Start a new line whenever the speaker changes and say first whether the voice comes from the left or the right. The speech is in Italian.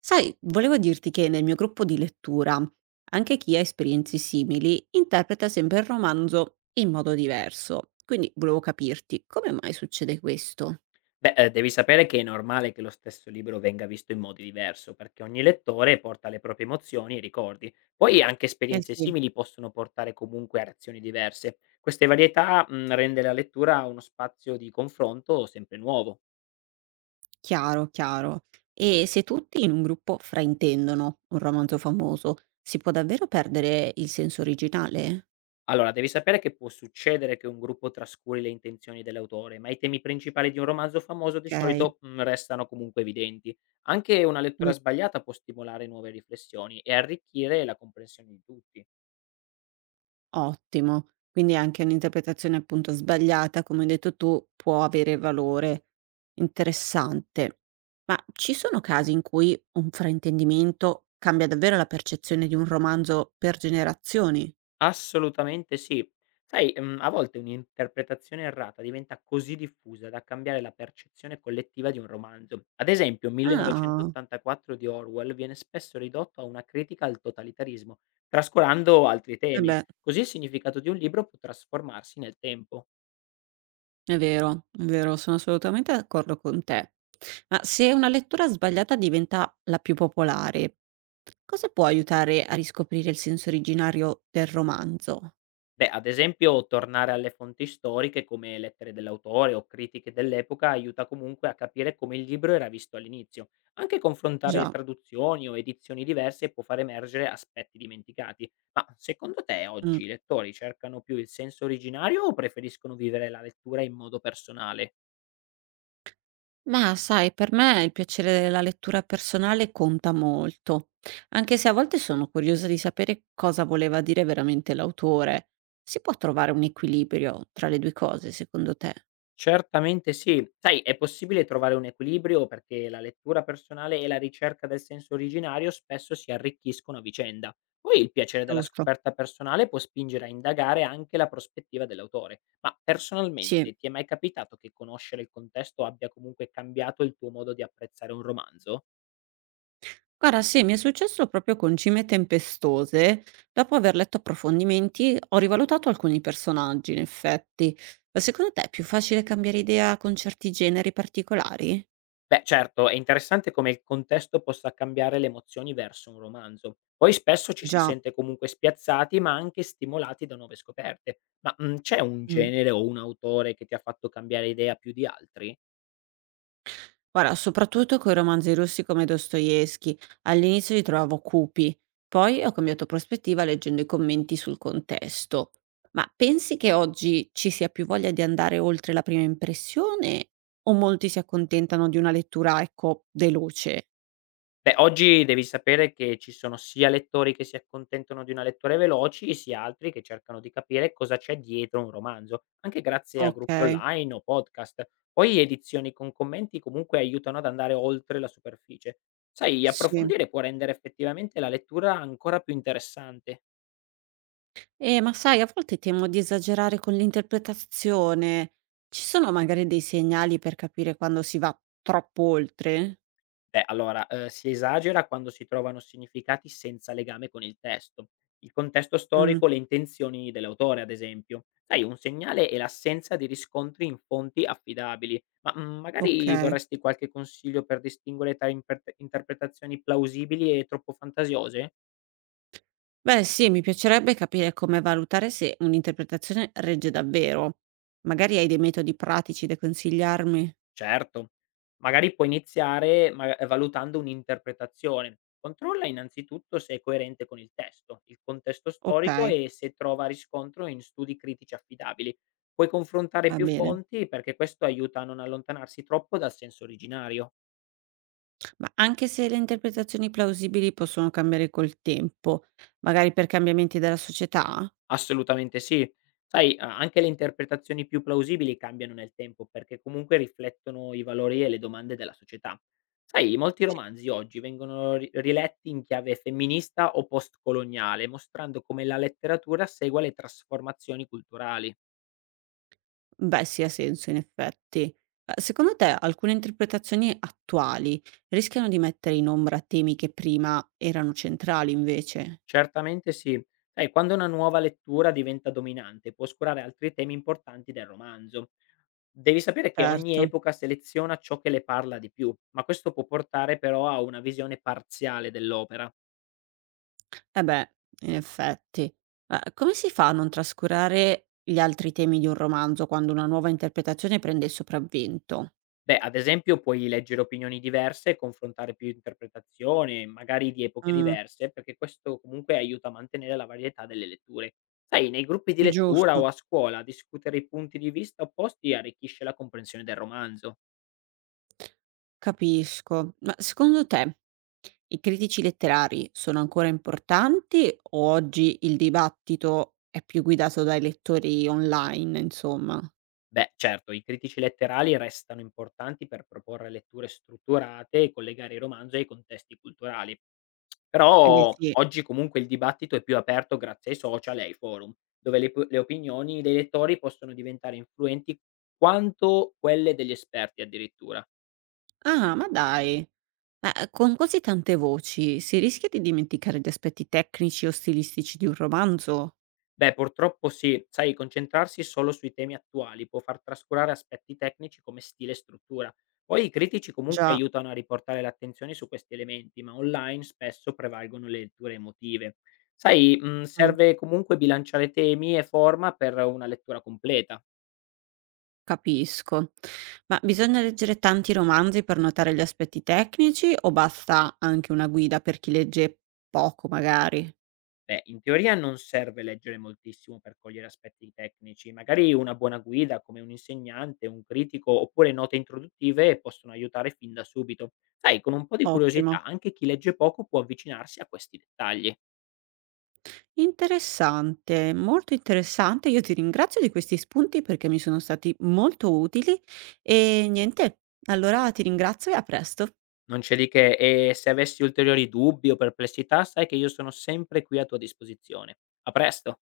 right: Sai, volevo dirti che nel mio gruppo di lettura, anche chi ha esperienze simili interpreta sempre il romanzo in modo diverso. Quindi volevo capirti come mai succede questo?
left: Beh, devi sapere che è normale che lo stesso libro venga visto in modi diverso, perché ogni lettore porta le proprie emozioni e ricordi. Poi anche
right: Eh
left: esperienze
right: sì,
left: simili possono portare comunque a reazioni diverse. Queste varietà, rende la lettura uno spazio di confronto sempre nuovo.
right: chiaro, chiaro. E se tutti in un gruppo fraintendono un romanzo famoso, si può davvero perdere il senso originale?
left: Allora, devi sapere che può succedere che un gruppo trascuri le intenzioni dell'autore, ma i temi principali di un romanzo famoso di
right: Ok.
left: solito, restano comunque evidenti. Anche una lettura sbagliata può stimolare nuove riflessioni e arricchire la comprensione di tutti.
right: Ottimo. Quindi anche un'interpretazione appunto sbagliata, come hai detto tu, può avere valore. Interessante. Ma ci sono casi in cui un fraintendimento cambia davvero la percezione di un romanzo per generazioni?
left: Assolutamente sì. Sai, a volte un'interpretazione errata diventa così diffusa da cambiare la percezione collettiva di un romanzo. Ad esempio,
right: Ah,
left: "1984" di Orwell viene spesso ridotto a una critica al totalitarismo, trascurando altri
right: eh
left: temi.
right: beh,
left: Così il significato di un libro può trasformarsi nel tempo.
right: è vero, sono assolutamente d'accordo con te. Ma se una lettura sbagliata diventa la più popolare, cosa può aiutare a riscoprire il senso originario del romanzo?
left: Beh, ad esempio tornare alle fonti storiche come lettere dell'autore o critiche dell'epoca aiuta comunque a capire come il libro era visto all'inizio. Anche confrontare
right: Già.
left: traduzioni o edizioni diverse può far emergere aspetti dimenticati. Ma secondo te
right: Mm.
left: oggi i lettori cercano più il senso originario o preferiscono vivere la lettura in modo personale?
right: Mah, sai, per me il piacere della lettura personale conta molto, anche se a volte sono curiosa di sapere cosa voleva dire veramente l'autore. Si può trovare un equilibrio tra le due cose, secondo te?
left: Certamente sì. Sai, è possibile trovare un equilibrio perché la lettura personale e la ricerca del senso originario spesso si arricchiscono a vicenda. Poi il piacere della
right: Giusto,
left: scoperta personale può spingere a indagare anche la prospettiva dell'autore. Ma
right: sì.
left: personalmente ti è mai capitato che conoscere il contesto abbia comunque cambiato il tuo modo di apprezzare un romanzo?
right: Guarda, sì, mi è successo proprio con Cime tempestose. Dopo aver letto approfondimenti, ho rivalutato alcuni personaggi, in effetti. Ma secondo te è più facile cambiare idea con certi generi particolari?
left: Beh, certo, è interessante come il contesto possa cambiare le emozioni verso un romanzo. Poi spesso ci si
right: Già.
left: sente comunque spiazzati, ma anche stimolati da nuove scoperte. Ma c'è un genere o un autore che ti ha fatto cambiare idea più di altri?
right: Guarda, soprattutto coi romanzi russi come Dostoevskij, all'inizio li trovavo cupi, poi ho cambiato prospettiva leggendo i commenti sul contesto. Ma pensi che oggi ci sia più voglia di andare oltre la prima impressione o molti si accontentano di una lettura, ecco, veloce?
left: Beh, oggi devi sapere che ci sono sia lettori che si accontentano di una lettura veloci, sia altri che cercano di capire cosa c'è dietro un romanzo, anche grazie a gruppi
right: Okay,
left: online o podcast. Poi edizioni con commenti comunque aiutano ad andare oltre la superficie. Sai,
right: sì.
left: approfondire può rendere effettivamente la lettura ancora più interessante.
right: Ma sai, a volte temo di esagerare con l'interpretazione. Ci sono magari dei segnali per capire quando si va troppo oltre?
left: Beh, allora, si esagera quando si trovano significati senza legame con il testo, il contesto
right: Mh,
left: storico, le intenzioni dell'autore, ad esempio. Sai, un segnale è l'assenza di riscontri in fonti affidabili. Ma, magari
right: okay.
left: vorresti qualche consiglio per distinguere tra impert interpretazioni plausibili e troppo fantasiose?
right: Beh, sì, mi piacerebbe capire come valutare se un'interpretazione regge davvero. Magari hai dei metodi pratici da consigliarmi?
left: Certo, magari puoi iniziare ma valutando un'interpretazione. Controlla innanzitutto se è coerente con il testo, il contesto storico
right: Okay,
left: e se trova riscontro in studi critici affidabili. Puoi confrontare
right: va
left: più
right: bene.
left: fonti perché questo aiuta a non allontanarsi troppo dal senso originario.
right: Ma anche se le interpretazioni plausibili possono cambiare col tempo, magari per cambiamenti della società?
left: Assolutamente sì. Sai, a anche le interpretazioni più plausibili cambiano nel tempo, perché comunque riflettono i valori e le domande della società. Sai, molti
right: Sì.
left: romanzi oggi vengono ri riletti in chiave femminista o postcoloniale, mostrando come la letteratura segua le trasformazioni culturali.
right: Beh, sì, ha senso in effetti. Ma secondo te alcune interpretazioni attuali rischiano di mettere in ombra temi che prima erano centrali invece?
left: Certamente sì. Sai, quando una nuova lettura diventa dominante, può oscurare altri temi importanti del romanzo. Devi sapere che
right: Certo.
left: ogni epoca seleziona ciò che le parla di più, ma questo può portare però a una visione parziale dell'opera.
right: Eh beh, in effetti. Ma come si fa a non trascurare gli altri temi di un romanzo quando una nuova interpretazione prende il sopravvento?
left: Beh, ad esempio puoi leggere opinioni diverse e confrontare più interpretazioni, magari di epoche
right: Mh,
left: diverse, perché questo comunque aiuta a mantenere la varietà delle letture. Sai, nei gruppi di lettura o
right: giusto,
left: a scuola discutere i punti di vista opposti arricchisce la comprensione del romanzo.
right: capisco. Ma secondo te i critici letterari sono ancora importanti o oggi il dibattito è più guidato dai lettori online, insomma?
left: Beh, certo, i critici letterali restano importanti per proporre letture strutturate e collegare i romanzi ai contesti culturali.
right: Eh beh
left: Però
right: sì.
left: oggi comunque il dibattito è più aperto grazie ai social e ai forum, dove le opinioni dei lettori possono diventare influenti quanto quelle degli esperti addirittura.
right: Ah, ma dai. Ma con così tante voci si rischia di dimenticare gli aspetti tecnici o stilistici di un romanzo?
left: Beh, purtroppo sì. Sai, concentrarsi solo sui temi attuali può far trascurare aspetti tecnici come stile e struttura. Poi i critici comunque
right: Già.
left: aiutano a riportare l'attenzione su questi elementi, ma online spesso prevalgono le letture emotive. Sai,
right: Mh.
left: serve comunque bilanciare temi e forma per una lettura completa.
right: Capisco. Ma bisogna leggere tanti romanzi per notare gli aspetti tecnici o basta anche una guida per chi legge poco magari?
left: Beh, in teoria non serve leggere moltissimo per cogliere aspetti tecnici, magari una buona guida come un insegnante, un critico oppure note introduttive possono aiutare fin da subito. Sai, con un po' di
right: Ottimo.
left: curiosità anche chi legge poco può avvicinarsi a questi dettagli.
right: Interessante, molto interessante. Io ti ringrazio di questi spunti perché mi sono stati molto utili e niente, allora ti ringrazio e a presto.
left: Non c'è di che e se avessi ulteriori dubbi o perplessità sai che io sono sempre qui a tua disposizione. A presto!